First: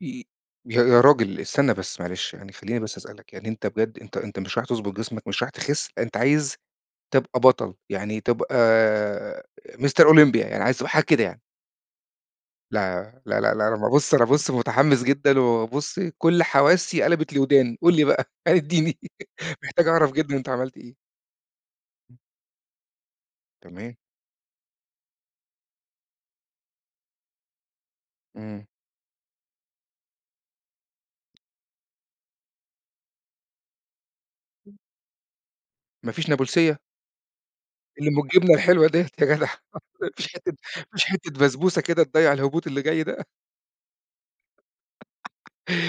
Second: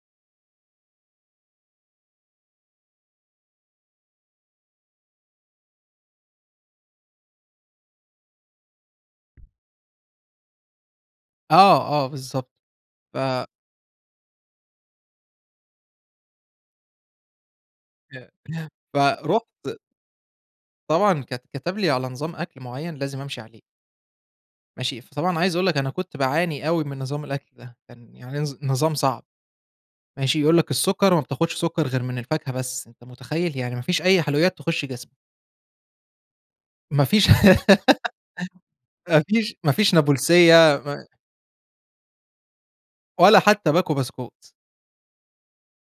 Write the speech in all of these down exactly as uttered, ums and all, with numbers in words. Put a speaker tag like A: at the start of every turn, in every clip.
A: ي يا يا راجل استنى بس، معلش، يعني خلّيني بس اسألك، يعني أنت بجد، أنت أنت مش رايح تضبط جسمك، مش رايح تخس، أنت عايز تبقى بطل، يعني تبقى، Mister Olympia يعني عايز تبقى حاجة كده يعني؟
B: آه، آه، بالضبط،
A: لا، لا،
B: ف
A: لا، لا أنا ما بُص أنا بُص متحمس جدًا وبُص كل حواسي قَلبت لوّداني، قُل لي
B: يا
A: بقى
B: ياه!
A: ادِّيني
B: فَرُحت
A: محتاج أعرف جدًا أنت عملت إيه؟
B: طبعًا كت كتب لي على نظام أكل معيّن لازم امشي عليه.
A: تمام.
B: ماشي، فطبعًا عايز اقول لك، أنا كنت باعاني أوي من نظام الأكل ده، كان يعني نظ
A: إمم.
B: نظام صعب، ماشي، يقول لك السكر ما بتاخدش سكر غير من الفاكهة بس، أنت متخيل يعني ما فيش أي حلويات تخش جسمك!
A: ما فيش نابُلسيَّة؟
B: ما فيش
A: اللي أُم الجبنة الحلوة دِيّة
B: ما
A: يا جدع
B: فيش ما فيش
A: ما فيش حتّة
B: نابُلسيَّة،
A: ما فيش
B: ما
A: حتّة بسبوسة كده تضيّع الهبوط اللي جاي ده
B: ولا حتى باكو بسكوت.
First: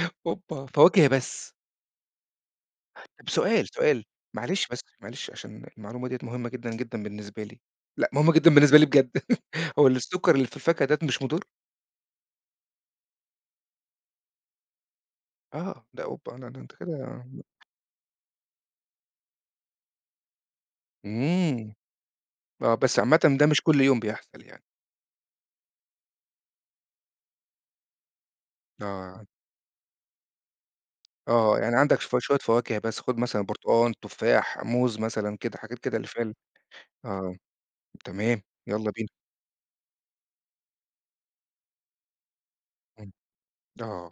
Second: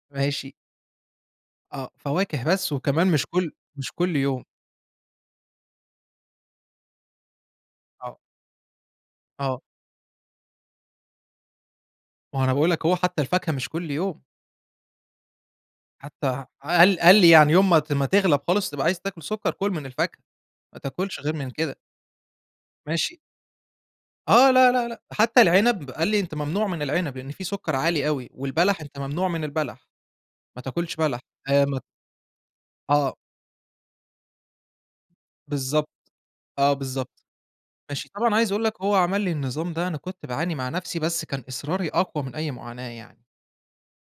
B: ماشي.
A: أوبا! فواكه بس.
B: آه، فواكة بس، وكمان مش
A: طَب
B: كل
A: سؤال،
B: مش
A: سؤال،
B: كل يوم.
A: معلش بس، معلش عشان المعلومة دِيّة مهمة جدًا جدًا بالنسبة لي، لأ
B: آه.
A: مهمة جدًا بالنسبة لي بجد
B: آه.
A: هو السكر اللي في الفاكهة داة مش مُضر؟
B: ما هو أنا باقول لك أهو، حتى الفاكهة مش كل يوم.
A: آه، ده
B: حتى
A: أوبا!
B: ح
A: لأ ده أنت
B: قال
A: كده
B: قال لي
A: همو
B: يعني يوم ما ت ما تغلَب خالص وتبقى عايز تاكل سكر، كُل من الفاكهة، ما تاكلش غير من
A: إمم،
B: كده.
A: آه، بس عامةً
B: ماشي.
A: ده مش كل يوم بيحصل
B: آه،
A: يعني.
B: لا، لا، لأ، حتى العنب، قال لي أنت ممنوع من العنب؛ لإن فيه سكر عالي أوي، والبلح أنت
A: آه.
B: ممنوع من البلح، ما تاكلش بلح،
A: آه
B: آآ،
A: يعني
B: ما ت
A: عندك شوف شوية فواكه بس،
B: آه.
A: خُد مثلًا برتقان، تفاح، موز، مثلًا كده، حاجات
B: بالضبط،
A: كده اللي فيها ال
B: آه بالضبط،
A: آه،
B: ماشي، طبعًا
A: تمام،
B: عايز اقول لك،
A: يالّا
B: هو
A: بينا.
B: عمل لي النظام ده، أنا كنت باعاني مع نفْسِي، بس كان إصراري أقوى من أي معاناة
A: إمم،
B: يعني.
A: آه.